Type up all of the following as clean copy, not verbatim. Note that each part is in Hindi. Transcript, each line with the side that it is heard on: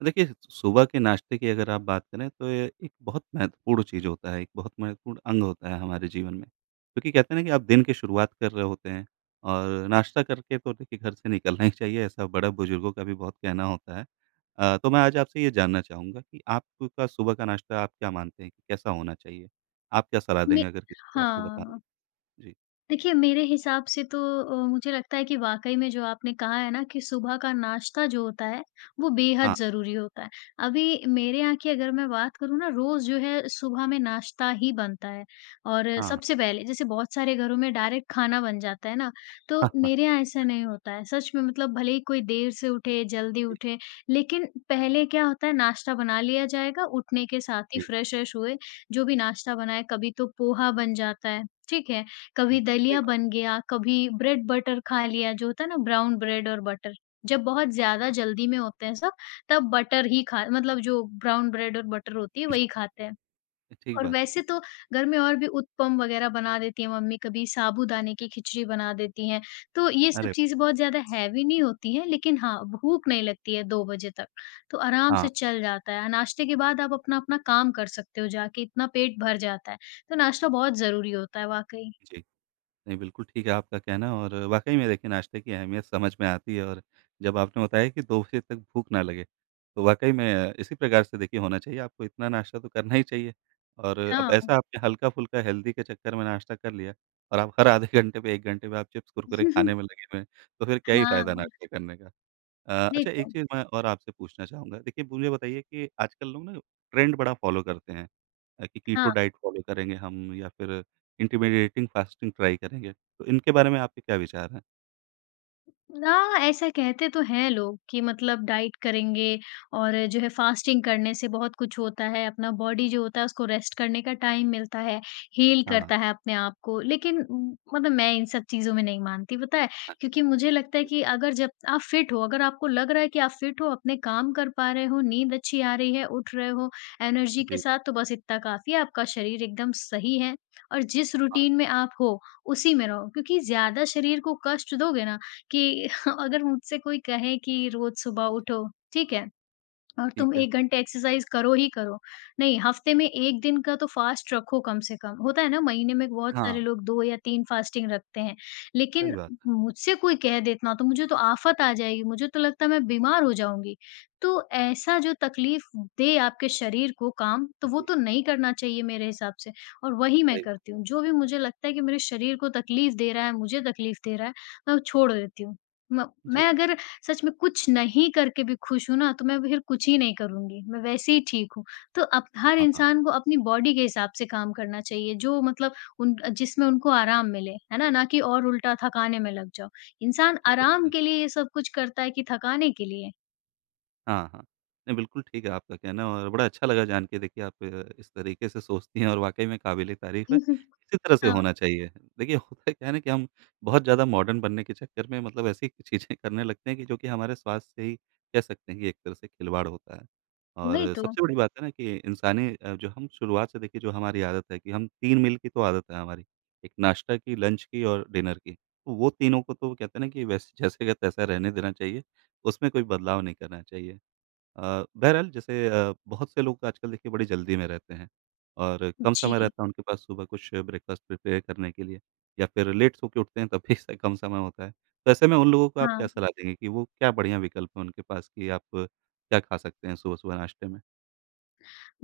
right: तो देखिए, सुबह के नाश्ते की अगर आप बात करें तो ये एक बहुत महत्वपूर्ण चीज़ होता है, एक बहुत महत्वपूर्ण अंग होता है हमारे जीवन में। क्योंकि कहते हैं ना कि आप दिन की शुरुआत कर रहे होते हैं और नाश्ता करके तो देखिए घर से निकलना ही चाहिए, ऐसा बड़ा बुजुर्गों का भी बहुत कहना होता है। तो मैं आज आपसे ये जानना चाहूँगा कि आपका सुबह का नाश्ता आप क्या मानते हैं कि कैसा होना चाहिए? आप क्या सलाह
left: में
right: देंगे अगर किसी को आपको बताना हो?
left: हाँ,
right: जी।
left: देखिए, मेरे हिसाब से तो मुझे लगता है कि वाक़ई में जो आपने कहा है ना कि सुबह का नाश्ता जो होता है, वो बेहद
right: हाँ,
left: ज़रूरी होता है। अभी मेरे यहाँ की अगर मैं बात करूँ ना, रोज़ जो है सुबह में नाश्ता ही बनता है और
right: हाँ, हाँ,
left: सबसे पहले जैसे बहुत सारे घरों में डायरेक्ट खाना बन जाता है ना, तो
right: हाँ, हाँ।
left: मेरे यहाँ ऐसा नहीं होता है। सच में मतलब भले ही कोई देर से उठे, जल्दी
right: जी,
left: उठे, लेकिन पहले क्या होता है नाश्ता बना लिया जाएगा, उठने के साथ ही
right: जी।
left: फ्रेश-व्रेश हुए, जो भी नाश्ता बनाए, कभी तो पोहा बन जाता है, ठीक है?
right: हुँ,
left: कभी
right: सही
left: दलिया
right: बात।
left: बन गया, कभी ब्रेड बटर खा लिया, जो होता है ना ब्राउन ब्रेड और बटर। जब बहुत ज़्यादा जल्दी में होते हैं सब, तब बटर ही खा मतलब जो ब्राउन ब्रेड और बटर होती है
right: जी,
left: वही खाते हैं।
right: ठीक
left: और
right: बात
left: वैसे
right: है।
left: तो घर में और भी उत्पम वगैरह बना देती हैं मम्मी, कभी साबूदाने की खिचड़ी बना देती हैं। तो ये सब
right: अरे!
left: चीज़ें बहुत ज़्यादा हैवी नहीं होती हैं, लेकिन हाँ, भूख नहीं लगती है 2 बजे तक, तो आराम
right: हाँ,
left: से चल जाता है। नाश्ते के बाद आप अपना-अपना काम कर सकते हो जाके, इतना पेट भर जाता है। तो नाश्ता बहुत ज़रूरी होता है वाक़ई।
right: जी। नहीं, बिल्कुल ठीक है आपका कहना और वाक़ई में देखिए नाश्ते की अहमियत समझ में आती है और जब आपने बताया कि 2 बजे तक भूख ना लगे, तो वाक़ई में इसी प्रकार से देखिए होना चाहिए, आपको इतना नाश्ता तो करना ही चाहिए। और
left: हाँ।
right: अब ऐसा आपने हल्का-फुल्का हेल्दी के चक्कर में नाश्ता कर लिया और आप हर आधे घंटे पे 1 घंटे पे आप चिप्स, कुरकुरे खाने में लगे हुए हैं, तो फिर क्या ही फ़ायदा
left: हाँ,
right: नाश्ता करने का।
left: नहीं
right: अच्छा एक
left: तो
right: चीज़ मैं और आपसे पूछना चाहूँगा। देखिए, मुझे बताइए कि आजकल लोग ना ट्रेंड बड़ा फ़ॉलो करते हैं कि कीटो
left: हाँ,
right: डाइट फ़ॉलो करेंगे हम या फिर इंटरमिडिएटिंग फ़ास्टिंग ट्राई करेंगे। तो इनके बारे में आपके क्या विचार हैं?
left: ना ऐसा कहते तो हैं लोग कि मतलब डाइट करेंगे और जो है फास्टिंग करने से बहुत कुछ होता है, अपना बॉडी जो होता है उसको रेस्ट करने का टाइम मिलता है, हील
right: हाँ,
left: करता है अपने आप को। लेकिन मतलब मैं इन सब चीज़ों में नहीं मानती पता है?
right: अच्छा,
left: क्योंकि मुझे लगता है कि अगर जब आप फिट हो, अगर आपको लग रहा है कि आप फिट हो, अपने काम कर पा रहे हो, नींद अच्छी आ रही है, उठ रहे हो एनर्जी के
right: जी,
left: साथ तो बस इतना काफ़ी है, आपका शरीर एकदम सही है और जिस
right: हाँ,
left: रूटीन में आप हो, उसी में रहो। क्योंकि ज़्यादा शरीर को कष्ट दोगे ना कि अगर मुझसे कोई कहे कि रोज़ सुबह उठो, ठीक है? और
right: ठीक
left: तुम
right: है।
left: 1 घंटे एक्सरसाइज़ करो ही करो। नहीं, हफ्ते में 1 दिन का तो फ़ास्ट रखो कम से कम। होता है ना महीने में बहुत
right: हाँ,
left: सारे लोग 2 या 3 फ़ास्टिंग रखते हैं। लेकिन
right: सही बात है।
left: मुझसे कोई कह दे इतना तो मुझे तो आफ़त आ जाएगी, मुझे तो लगता है मैं बीमार हो जाऊँगी। तो ऐसा जो तकलीफ़ दे आपके शरीर को काम, तो वो
right: जी,
left: तो नहीं करना चाहिए मेरे हिसाब से और वही मैं
right: सही
left: करती
right: बात
left: हूँ।
right: है।
left: जो भी मुझे लगता है कि मेरे शरीर को तकलीफ़ दे रहा है, मुझे तकलीफ़ दे रहा है, मैं वो छोड़ देती हूँ। म मैं
right: जी,
left: अगर सच में कुछ नहीं करके भी खुश हूँ ना, तो मैं फिर कुछ ही नहीं करूँगी, मैं वैसे ही ठीक हूँ। तो अप हर
right: हाँ, हाँ,
left: इंसान को अपनी बॉडी के हिसाब से काम करना चाहिए, जो मतलब उन जिसमें उनको आराम मिले, है ना? ना कि और उल्टा थकाने में लग जाओ। इंसान
right: ठीक बात
left: आराम
right: है।
left: के लिए ये सब कुछ करता है कि थकाने के लिए?
right: हाँ, हाँ। नहीं, बिल्कुल ठीक है आपका कहना और बड़ा अच्छा लगा जान के देखिए आप इस तरीके से सोचती हैं और वाक़ई में काबिल-ए-तारीफ़ है। इसी तरह से
left: हाँ,
right: होना चाहिए। देखिए होता क्या है ना कि हम बहुत ज़्यादा मॉडर्न बनने के चक्कर में मतलब ऐसी चीज़ें करने लगते हैं कि जो कि हमारे स्वास्थ्य से ही कह सकते हैं कि एक तरह से खिलवाड़ होता है।
left: वही
right: और
left: तो।
right: सबसे बड़ी बात है ना कि इंसानी जो हम शुरुआत से देखिए जो हमारी आदत है कि हम 3 मील की तो आदत है हमारी। एक नाश्ता की, लंच की और डिनर की। तो वो तीनों को तो कहते हैं ना कि वैसे जैसे का तैसा रहने देना चाहिए, उसमें कोई बदलाव नहीं करना चाहिए। बहरहाल जैसे बहुत से लोग आजकल देखिए बड़ी जल्दी में रहते हैं और कम
left: जी,
right: समय रहता है उनके पास सुबह कुछ ब्रेकफ़ास्ट प्रिपेयर करने के लिए या फिर लेट सो के उठते हैं तब भी स कम समय होता है। तो ऐसे में उन लोगों को आप क्या
left: हाँ।
right: सलाह देंगे कि वो क्या बढ़िया विकल्प है उनके पास कि आप क्या खा सकते हैं सुबह-सुबह नाश्ते में?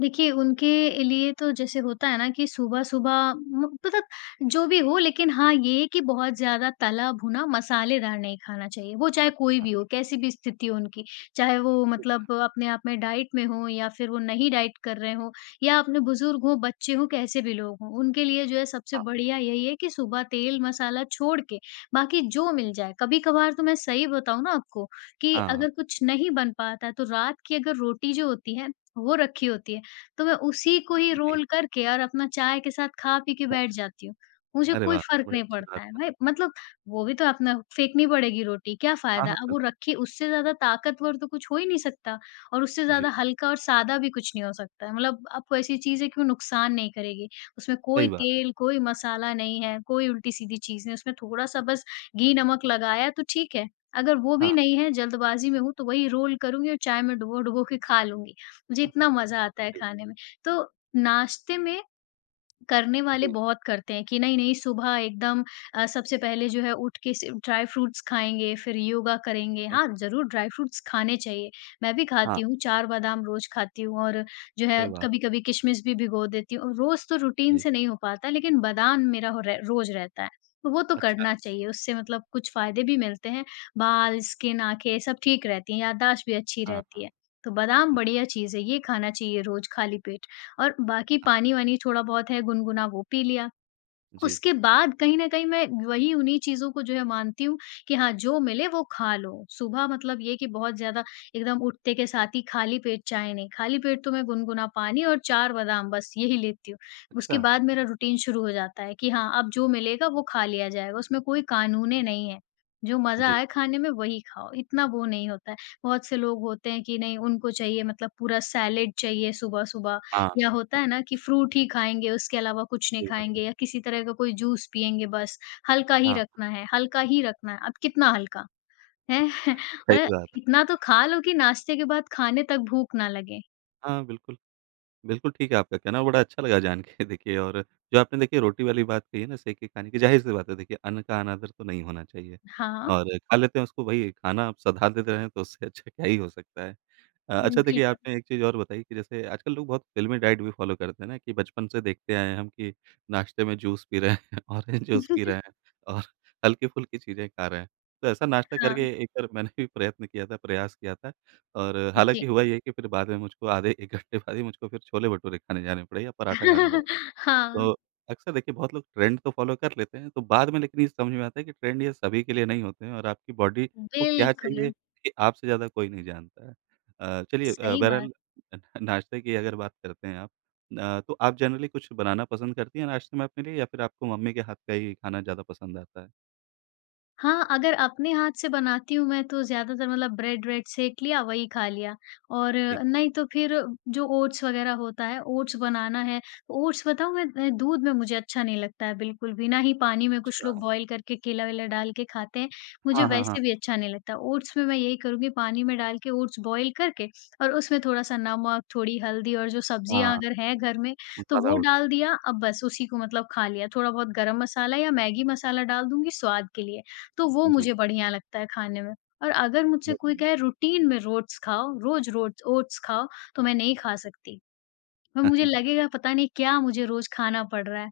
left: देखिए, उनके लिए तो जैसे होता है ना कि सुबह-सुबह म मतलब जो भी हो लेकिन हाँ, ये है कि बहुत ज़्यादा तला-भुना मसालेदार नहीं खाना चाहिए। वो चाहे कोई
right: अच्छा,
left: भी हो, कैसी भी स्थिति हो उनकी। चाहे वो
right: ठीक है।
left: मतलब अपने आप में डाइट में हो या फिर वो नहीं डाइट कर रहे हों या अपने बुज़ुर्ग हों, बच्चे हों, कैसे भी लोग हों। उनके लिए जो है सबसे
right: हाँ,
left: बढ़िया यही है कि सुबह तेल मसाला छोड़ के बाकी जो मिल जाए। कभी-कभार तो मैं सही बताऊँ ना आपको कि
right: हाँ,
left: अगर कुछ नहीं बन पाता है तो रात की अगर रोटी जो होती है, वो रखी होती है। तो मैं उसी को ही
right: जी।
left: रोल करके और अपना चाय के साथ खा पी के बैठ
right: अच्छा,
left: जाती हूँ। मुझे
right: अरे
left: कोई
right: वाह!
left: फ़र्क
right: बड़ी
left: नहीं
right: अच्छी
left: पड़ता
right: बात
left: है।
right: है।
left: भाई मतलब वो भी तो अपना फेंकनी पड़ेगी रोटी, क्या
right: हाँ,
left: फ़ायदा?
right: हाँ,
left: अब वो
right: बिल्कुल।
left: रखी उससे ज़्यादा ताकतवर तो कुछ हो ही नहीं सकता और उससे ज़्यादा
right: जी,
left: हल्का और सादा भी कुछ नहीं हो सकता है। मतलब आपको ऐसी चीज़ें क्यों नुकसान नहीं करेगी? उसमें कोई
right: सही बात है।
left: तेल, कोई मसाला नहीं है, कोई उल्टी-सीधी चीज़ नहीं, उसमें थोड़ा-सा बस घी, नमक लगाया तो ठीक है। अगर वो
right: हाँ,
left: भी नहीं है, जल्दबाज़ी में हूँ, तो वही रोल करूँगी और चाय में डुबो-डुबो के खा लूँगी। मुझे
right: हाँ, हाँ,
left: इतना मज़ा आता है
right: जी,
left: खाने में। तो नाश्ते में करने वाले
right: जी,
left: बहुत करते हैं कि नहीं-नहीं सुबह एकदम सबसे पहले जो है उठ के सिर्फ ड्राई फ्रूट्स खाएँगे, फिर योगा करेंगे।
right: ठीक है।
left: हाँ, ज़रूर ड्राई फ्रूट्स खाने चाहिए। मैं भी
right: हाँ,
left: खाती हूँ, 4 बादाम रोज़ खाती हूँ और जो है
right: अरे वाह!
left: कभी-कभी किशमिश भी भिगो देती हूँ। रोज़ तो रूटीन
right: जी,
left: से नहीं हो पाता लेकिन बादाम मेरा हो रे रोज़ रहता है। तो वो तो
right: अच्छा।
left: करना चाहिए, उससे मतलब कुछ फ़ायदे भी मिलते हैं। बाल, स्किन, आँखें सब ठीक रहती हैं, याददाश्त भी अच्छी
right: हाँ,
left: रहती
right: हाँ,
left: है। तो बादाम
right: जी,
left: बढ़िया चीज़ है, ये खाना चाहिए रोज़ खाली पेट। और बाकी
right: हाँ,
left: पानी-वानी थोड़ा-बहुत है गुनगुना वो पी लिया।
right: जी,
left: उसके बाद कहीं न कहीं मैं वही उन्हीं चीज़ों को जो है मानती हूँ कि हाँ, जो मिले वो खा लो। सुबह मतलब ये कि बहुत ज़्यादा एकदम उठते के साथ ही खाली पेट चाय नहीं, खाली पेट तो मैं गुनगुना पानी और 4 बादाम बस यही लेती हूँ। उसके
right: अच्छा,
left: बाद मेरा रूटीन शुरू हो जाता है कि हाँ, अब जो मिलेगा वो खा लिया जाएगा, उसमें कोई कानूने नहीं है। जो मज़ा
right: जी।
left: आए खाने में वही खाओ, इतना वो नहीं होता है। बहुत से लोग होते हैं कि नहीं उनको चाहिए मतलब पूरा सैलेड चाहिए सुबह-सुबह
right: हाँ,
left: या होता है ना कि फ्रूट ही खाएँगे, उसके अलावा कुछ नहीं
right: सही बात
left: खाएँगे
right: है।
left: या किसी तरह का कोई जूस पिएँगे बस, हल्का ही
right: हाँ,
left: रखना है, हल्का ही रखना है। अब कितना हल्का, हैं?
right: सही
left: अरे,
right: बात।
left: इतना तो खा लो कि नाश्ते के बाद खाने तक भूख ना लगे।
right: हाँ, बिल्कुल, बिल्कुल ठीक है आपका कहना, बड़ा अच्छा लगा जान के देखिए और जो आपने देखिए रोटी वाली बात कही है ना, सेक के खाने की, ज़ाहिर-सी बात है देखिए अन्न का अनादर तो नहीं होना चाहिए
left: हाँ,
right: और खा लेते हैं उसको वही खाना आप सधा देते रहें तो उससे अच्छा क्या ही हो सकता है।
left: हुँ।
right: अच्छा देखिए
left: बिल्कुल।
right: आपने एक चीज़ और बताई कि जैसे आजकल लोग बहुत फ़िल्मी डाइट भी फ़ॉलो करते हैं ना कि बचपन से देखते आए हैं हम कि नाश्ते में जूस पी रहे हैं, ऑरेंज जूस पी रहे हैं और हल्की-फुल्की चीज़ें खा रहे हैं। तो ऐसा नाश्ता
left: हाँ,
right: करके एक बार मैंने भी प्रयत्न किया था, प्रयास किया था और
left: जी।
right: हालाँकि हुआ ये है कि फिर बाद में मुझको आधे 1 घंटे बाद ही मुझको फिर छोले-भटूरे खाने जाने पड़े या पराठा खाना पड़ा।
left: हाँ,
right: तो अक्सर देखिए बहुत लोग ट्रेंड तो फ़ॉलो कर लेते हैं, तो बाद में लेकिन ये समझ में आता है कि ट्रेंड ये सभी के लिए नहीं होते हैं और आपकी बॉडी को क्या
left: बिल्कुल,
right: चाहिए ये आपसे ज़्यादा कोई नहीं जानता है। चलिए
left: सही बात।
right: बहरहाल नाश्ते की अगर बात करते हैं आप तो आप जनरली कुछ बनाना पसंद करती हैं नाश्ते में अपने लिए या फिर आपको मम्मी के हाथ का ही खाना ज़्यादा पसंद आता है?
left: हाँ, अगर अपने हाथ से बनाती हूँ मैं तो ज़्यादातर मतलब ब्रेड-व्रेड सेंक लिया वही खा लिया और
right: ठीक है।
left: नहीं तो फिर जो ओट्स वग़ैरह होता है, ओट्स बनाना है, तो ओट्स बताऊँ मैं दूध में मुझे अच्छा नहीं लगता है बिल्कुल भी, ना ही पानी में कुछ
right: अच्छा।
left: लोग बॉयल करके केला-वेला डाल के खाते हैं, मुझे
right: हाँ, हाँ, हाँ।
left: वैसे भी अच्छा नहीं लगता। ओट्स में मैं यही करूँगी पानी में डाल के ओट्स बॉयल करके और उसमें थोड़ा-सा नमक, थोड़ी हल्दी और जो सब्जियाँ
right: हाँ,
left: अगर हैं घर में तो
right: मसाला
left: वो
right: ओट्स।
left: डाल दिया, अब बस उसी को मतलब खा लिया। थोड़ा बहुत गरम मसाला या मैगी मसाला डाल दूँगी स्वाद के लिए। तो वो
right: जी,
left: मुझे बढ़िया लगता है खाने में। और अगर मुझसे
right: बहुत
left: कोई
right: बढ़िया।
left: कहे रूटीन में रोट्स खाओ, रोज़ रोट्स ओट्स खाओ, तो मैं नहीं खा सकती। और मुझे
right: जी।
left: लगेगा पता नहीं क्या मुझे रोज़ खाना पड़ रहा है।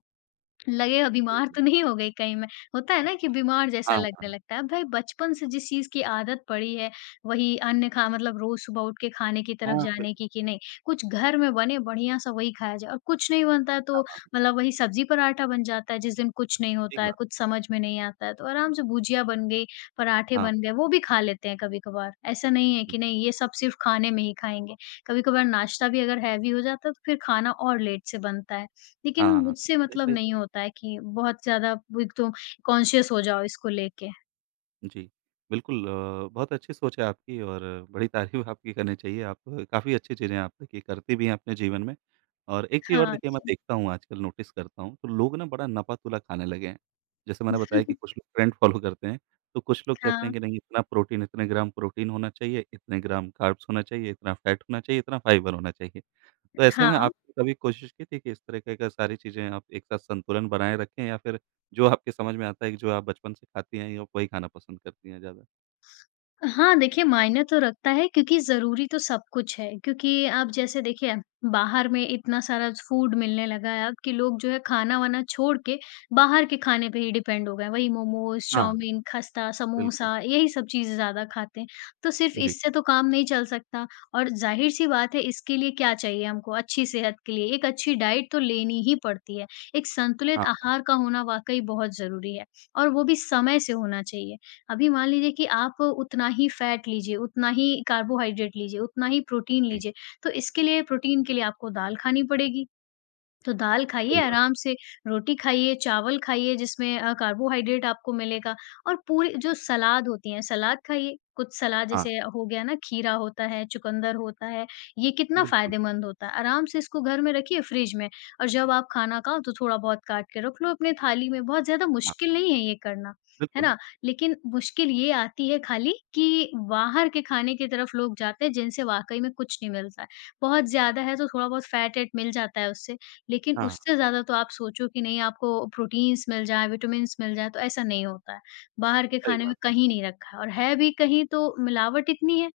left: लगेगा बीमार
right: बिल्कुल।
left: तो नहीं हो गई कहीं मैं, होता है ना कि बीमार जैसा
right: हाँ,
left: लगने
right: हाँ,
left: लगता है। भाई बचपन से जिस चीज़ की आदत पड़ी है, वही अन्य खा मतलब रोज़ सुबह उठ के खाने की तरफ
right: हाँ, बिल्कुल,
left: जाने की कि नहीं, कुछ घर में बने बढ़िया-सा वही खाया जाए और कुछ नहीं बनता है
right: हाँ,
left: तो
right: हाँ,
left: मतलब वही सब्ज़ी पराठा बन जाता है, जिस दिन कुछ नहीं होता
right: ठीक
left: है,
right: बात।
left: कुछ समझ में नहीं आता है, तो आराम से भुजिया बन गई, पराठे
right: हाँ,
left: बन गए, वो भी खा लेते हैं कभी-कभार। ऐसा नहीं है कि नहीं ये सब सिर्फ़ खाने में ही खाएँगे। कभी-कभार नाश्ता भी अगर हैवी हो जाता है तो फिर खाना और लेट से बनता है।
right: हाँ,
left: लेकिन
right: हाँ, हाँ,
left: मुझसे मतलब
right: ऐसा
left: नहीं होता है कि बहुत ज़्यादा वो एक तो कॉन्शियस हो जाओ इसको लेके।
right: जी। बिल्कुल बहुत अच्छी सोच है आपकी और बड़ी तारीफ़ आपकी करनी चाहिए। आप काफ़ी अच्छी चीज़ें आप देखिए करती भी हैं अपने जीवन में। और एक चीज़ और
left: हाँ
right: देखिए मैं
left: जी।
right: देखता हूँ आजकल नोटिस करता हूँ, तो लोग ना बड़ा नपा-तुला खाने लगे हैं। जैसे मैंने बताया कि कुछ लोग ट्रेंड फ़ॉलो करते हैं, तो कुछ लोग कहते
left: हाँ,
right: हैं कि नहीं इतना प्रोटीन, इतने ग्राम प्रोटीन होना चाहिए, इतने ग्राम कार्ब्स होना चाहिए, इतना फैट होना चाहिए, इतना फाइबर होना चाहिए। तो ऐसे में
left: हाँ।
right: आपने कभी कोशिश की थी कि इस तरीके का सारी चीज़ें आप एक साथ संतुलन बनाए रखें या फिर जो आपके समझ में आता है कि जो आप बचपन से खाती आई हैं, आप वही खाना पसंद करती हैं ज़्यादा।
left: हाँ, देखिए मायने तो रखता है क्योंकि ज़रूरी तो सब कुछ है, क्योंकि आप जैसे देखिए बाहर में इतना सारा फूड मिलने लगा है अब कि लोग जो है खाना-वाना छोड़ के बाहर के खाने पे ही डिपेंड हो गए हैं। वही मोमोज़,
right: हाँ,
left: चाउमीन, खस्ता,
right: बिल्कुल।
left: समोसा यही सब चीज़ें ज़्यादा खाते हैं। तो सिर्फ़
right: जी,
left: इससे तो काम नहीं चल सकता और ज़ाहिर-सी बात है इसके लिए क्या चाहिए हमको अच्छी सेहत के लिए एक अच्छी डाइट तो लेनी ही पड़ती है। एक संतुलित
right: हाँ,
left: आहार का होना वाक़ई बहुत ज़रूरी है और वो भी समय से होना चाहिए। अभी मान लीजिए कि आप उतना ही फैट लीजिए, उतना ही कार्बोहाइड्रेट लीजिए, उतना ही प्रोटीन
right: जी,
left: लीजिए, तो इसके लिए प्रोटीन के लिए आपको दाल खानी पड़ेगी। तो दाल खाइए
right: सही बात।
left: आराम से, रोटी खाइए, चावल खाइए जिसमें कार्बोहाइड्रेट आपको मिलेगा और पूरी जो सलाद होती हैं, सलाद खाइए। कुछ सलाद
right: हाँ,
left: जैसे हो गया ना खीरा होता है, चुकंदर होता है, ये कितना
right: बिल्कुल,
left: फ़ायदेमंद होता है। आराम से इसको घर में रखिए फ्रिज में और जब आप खाना खाओ तो थोड़ा बहुत काट के रख लो अपने थाली में, बहुत ज़्यादा
right: हाँ,
left: मुश्किल नहीं है ये करना, है
right: बिल्कुल,
left: ना? लेकिन मुश्किल ये आती है खाली कि बाहर के खाने की तरफ लोग जाते हैं जिनसे वाक़ई में कुछ नहीं मिलता है। बहुत ज़्यादा है तो थोड़ा बहुत फैट-वैट मिल जाता है उससे, लेकिन
right: हाँ,
left: उससे ज़्यादा तो आप सोचो कि नहीं आपको प्रोटीन्स मिल जाएँ, विटामिन्स मिल जाएँ, तो ऐसा नहीं होता है। बाहर के
right: सही
left: खाने में
right: बात है।
left: कहीं नहीं रखा है और है भी कहीं तो मिलावट इतनी है,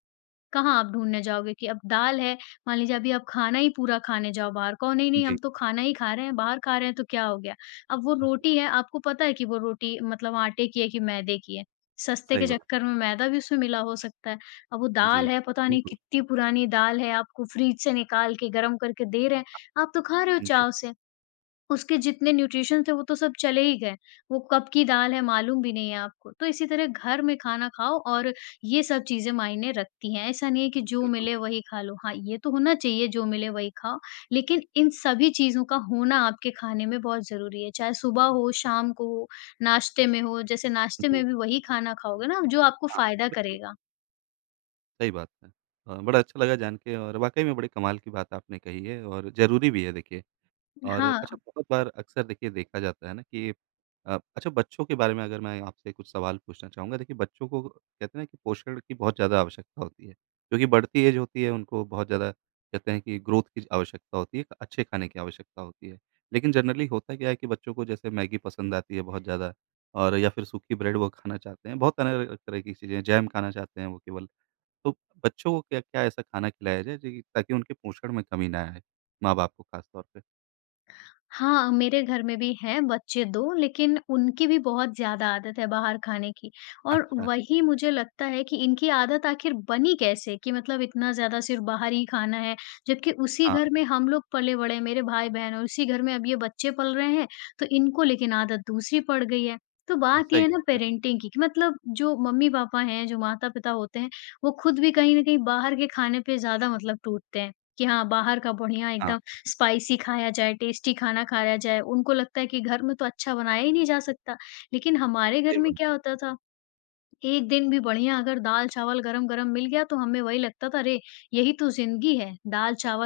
left: कहाँ आप ढूँढने जाओगे कि अब दाल है, मान लीजिए अभी आप खाना ही पूरा खाने जाओ बाहर, कहो नहीं-नहीं हम
right: जी,
left: तो खाना ही खा रहे हैं, बाहर खा रहे हैं तो क्या हो गया? अब वो
right: हाँ,
left: रोटी है, आपको पता है कि वो रोटी मतलब आटे की है कि मैदे की है। सस्ते के
right: सही बात है।
left: चक्कर में मैदा भी उसमें मिला हो सकता है। अब वो दाल
right: जी,
left: है, पता नहीं
right: बिल्कुल,
left: कितनी पुरानी दाल है, आपको फ्रिज से निकाल के गरम करके दे रहे हैं, आप तो खा रहे हो
right: जी,
left: चाव से। उसके जितने न्यूट्रिशंस थे वो तो सब चले ही गए। वो कब की दाल है मालूम भी नहीं है आपको। तो इसी तरह घर में खाना खाओ और ये सब चीज़ें मायने रखती हैं। ऐसा नहीं है कि जो
right: बिल्कुल,
left: मिले वही खा लो। हाँ, ये तो होना चाहिए जो मिले वही खाओ, लेकिन इन सभी चीज़ों का होना आपके खाने में बहुत ज़रूरी है। चाहे सुबह हो, शाम को हो, नाश्ते में हो, जैसे नाश्ते में
right: जी,
left: भी वही खाना खाओगे ना जो आपको
right: हाँ,
left: फ़ायदा
right: बिल्कुल,
left: करेगा।
right: सही बात है। बड़ा अच्छा लगा जान के और वाक़ई में बड़े कमाल की बात आपने कही है और ज़रूरी भी है देखिए। और अच्छा
left: हाँ।
right: बहुत बार अक्सर देखिए देखा जाता है ना कि अच्छा बच्चों के बारे में अगर मैं आपसे कुछ सवाल पूछना चाहूँगा। देखिए बच्चों को कहते हैं ना कि पोषण की बहुत ज़्यादा आवश्यकता होती है, क्योंकि बढ़ती एज होती है उनको बहुत ज़्यादा कहते हैं कि ग्रोथ की आवश्यकता होती है, अच्छे खाने की आवश्यकता होती है। लेकिन जनरली होता क्या है कि बच्चों को जैसे मैगी पसंद आती है बहुत ज़्यादा और या फिर सूखी ब्रेड वो खाना चाहते हैं, बहुत तरह तरह की चीज़ें जैम खाना चाहते हैं वो केवल। तो बच्चों को क्या क्या ऐसा खाना खिलाया जाए जी ताकि उनके पोषण में कमी ना आए, माँ-बाप को खास तौर पे?
left: हाँ, मेरे घर में भी हैं बच्चे 2 लेकिन उनकी भी बहुत ज़्यादा आदत है बाहर खाने की और
right: अच्छा।
left: वही मुझे लगता है कि इनकी आदत आखिर बनी कैसे कि मतलब इतना ज़्यादा सिर्फ़ बाहर ही खाना है, जबकि उसी
right: हाँ,
left: घर में हम लोग पले-बड़े हैं, मेरे भाई-बहन और उसी घर में अब ये बच्चे पल रहे हैं, तो इनको लेकिन आदत दूसरी पड़ गई है। तो बात ये
right: सही
left: है ना
right: बात है।
left: पेरेंटिंग की कि मतलब जो मम्मी-पापा हैं, जो माता-पिता होते हैं, वो खुद भी कहीं न कहीं बाहर के खाने पे ज़्यादा मतलब टूटते हैं कि हाँ, बाहर का बढ़िया
right: हाँ,
left: एकदम स्पाइसी खाया जाए, टेस्टी खाना खाया जाए, उनको लगता है कि घर में तो अच्छा बनाया ही नहीं जा सकता। लेकिन हमारे घर
right: सही
left: में
right: बात
left: क्या
right: है।
left: होता था एक दिन भी बढ़िया अगर दाल-चावल गरम-गरम मिल गया तो हमें वही लगता था अरे! यही तो ज़िंदगी है,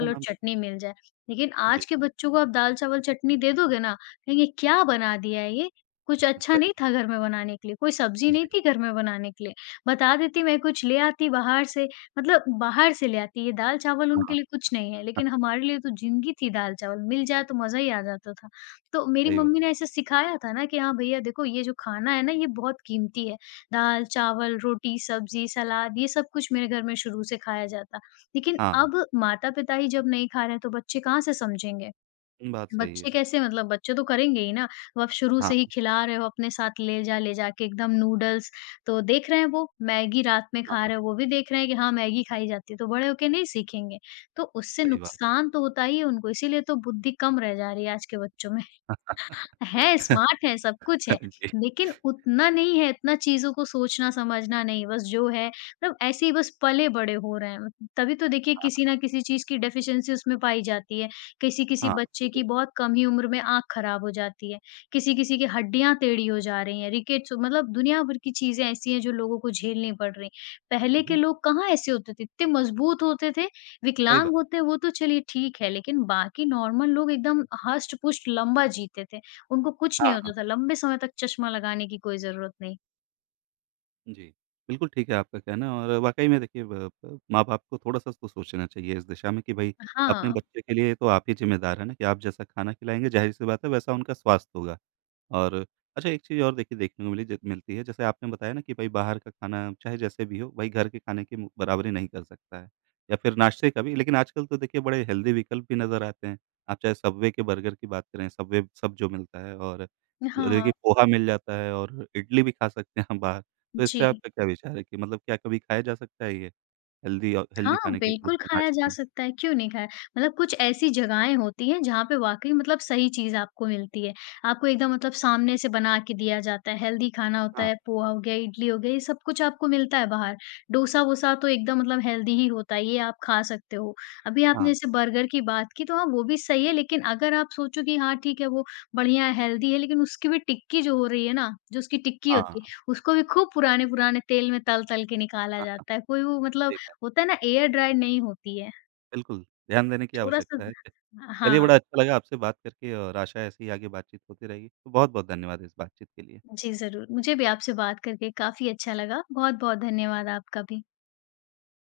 right: हाँ,
left: और
right: हाँ,
left: चटनी
right: बिल्कुल।
left: मिल जाए। लेकिन आज
right: जी,
left: के बच्चों को आप दाल-चावल चटनी दे दोगे ना, कहेंगे क्या बना दिया है ये? कुछ अच्छा
right: सही
left: नहीं
right: बात।
left: था घर में बनाने के लिए, कोई सब्ज़ी
right: जी,
left: नहीं थी घर में बनाने के लिए। बता देती मैं कुछ ले आती बाहर से, मतलब बाहर से ले आती, ये दाल-चावल
right: हाँ,
left: उनके लिए कुछ नहीं है, लेकिन
right: हाँ,
left: हमारे लिए तो ज़िंदगी थी दाल-चावल, मिल जाए तो मज़ा ही आ जाता था। तो मेरी
right: सही बात।
left: मम्मी ने ऐसे सिखाया था ना कि हाँ भैया देखो ये जो खाना है ना ये बहुत कीमती है। दाल, चावल, रोटी, सब्जी, सलाद, ये सब कुछ मेरे घर में शुरू से खाया जाता। लेकिन
right: हाँ,
left: अब माता-पिता ही जब नहीं खा रहे हैं, तो बच्चे कहाँ से समझेंगे?
right: बात सही
left: बच्चे
right: है।
left: कैसे मतलब बच्चे तो करेंगे ही ना। वो आप शुरू से ही
right: हाँ,
left: खिला रहे हो अपने साथ ले जा, ले जाके एकदम नूडल्स तो देख रहे हैं वो, मैगी रात में
right: हाँ,
left: खा
right: हाँ,
left: रहे हो, वो भी देख रहे हैं कि हाँ, मैगी खाई जाती है, तो बड़े होके नहीं सीखेंगे। तो उससे
right: सही बात।
left: नुकसान तो होता ही है उनको, इसीलिए तो बुद्धि कम रह जा रही है आज के बच्चों में। है, स्मार्ट है, सब कुछ है,
right: जी,
left: लेकिन उतना नहीं है, इतना चीज़ों को सोचना समझना नहीं, बस जो है मतलब ऐसे ही बस पले-बड़े हो रहे हैं। तभी तो देखिए किसी ना किसी चीज़ की डेफ़िशिएंसी उसमें पाई जाती है। किसी-किसी
right: हाँ,
left: बच्चे की
right: बिल्कुल।
left: बहुत कम ही उम्र में आँख खराब हो जाती है, किसी-किसी की हड्डियाँ टेढ़ी हो जा रही हैं, रिकेट्स मतलब दुनिया भर की चीज़ें ऐसी हैं जो लोगों को झेलनी पड़ रही। पहले के
right: जी,
left: लोग कहाँ ऐसे होते थे, इतने मज़बूत होते थे,
right: सही
left: विकलांग
right: बात।
left: होते वो तो चलिए ठीक है, लेकिन बाकी नॉर्मल लोग एकदम हष्ट-पुष्ट लंबा जीते थे। उनको कुछ नहीं
right: हाँ।
left: होता था, लंबे समय तक चश्मा लगाने की कोई ज़रूरत नहीं।
right: जी। बिल्कुल ठीक है आपका कहना और वाक़ई में देखिए ब ब माँ-बाप को थोड़ा-सा तो सोचना चाहिए इस दिशा में कि भई अपने
left: हाँ,
right: बच्चे के लिए तो आप ही ज़िम्मेदार हैं ना कि आप जैसा खाना खिलाएँगे ज़ाहिर-सी बात है वैसा उनका स्वास्थ्य होगा। और अच्छा एक चीज़ और देखिए देखने को मिली ज मिलती है जैसे आपने बताया ना कि भई बाहर का खाना चाहे जैसे भी हो भई घर के खाने की मु बराबरी नहीं कर सकता है या फिर नाश्ते का भी लेकिन आजकल तो देखिए बड़े हेल्दी विकल्प भी नज़र आते हैं। आप चाहे सबवे के बर्गर की बात करें, सबवे सब जो मिलता है और
left: हाँ।
right: देखिए पोहा मिल जाता है और इडली भी खा सकते हैं हम बाहर। तो इस
left: जी।
right: पे आपका क्या विचार है कि मतलब क्या कभी खाया जा सकता है ये? हेल्दी औ
left: हाँ,
right: हेल्दी खाने के रूप
left: बिल्कुल
right: में
left: खाया जा
right: नाश्ते में?
left: सकता है, क्यों नहीं खाया? मतलब कुछ ऐसी जगहें होती हैं जहाँ पे वाक़ई मतलब सही चीज़ आपको मिलती है। आपको एकदम मतलब सामने से बना के दिया जाता है, हेल्दी खाना होता
right: हाँ,
left: है, पोहा हो गया, इडली हो गई, ये सब कुछ आपको मिलता है बाहर। डोसा-वोसा तो एकदम मतलब हेल्दी ही होता है, ये आप खा सकते हो। अभी आपने
right: हाँ,
left: जैसे बर्गर की बात की तो हाँ, वो भी सही है लेकिन अगर आप सोचो कि हाँ, ठीक है वो बढ़िया है, हेल्दी है लेकिन उसकी भी टिक्की जो हो रही है ना, जो उसकी टिक्की
right: हाँ,
left: होती है,
right: हाँ,
left: उसको भी खूब पुराने-पुराने तेल में तल-तल के निकाला
right: हाँ, हाँ,
left: जाता है। कोई वो मतलब
right: सही बात।
left: होता है ना एयर ड्राई नहीं होती है,
right: बिल्कुल, ध्यान देने की
left: थोड़ा-सा
right: आवश्यकता है। चलिए
left: हाँ,
right: बड़ा अच्छा लगा आपसे बात करके और आशा है ऐसे ही आगे बातचीत होती रहेगी। तो बहुत-बहुत धन्यवाद इस बातचीत के लिए।
left: जी ज़रूर। मुझे भी आपसे बात करके काफ़ी अच्छा लगा। बहुत-बहुत धन्यवाद आपका भी।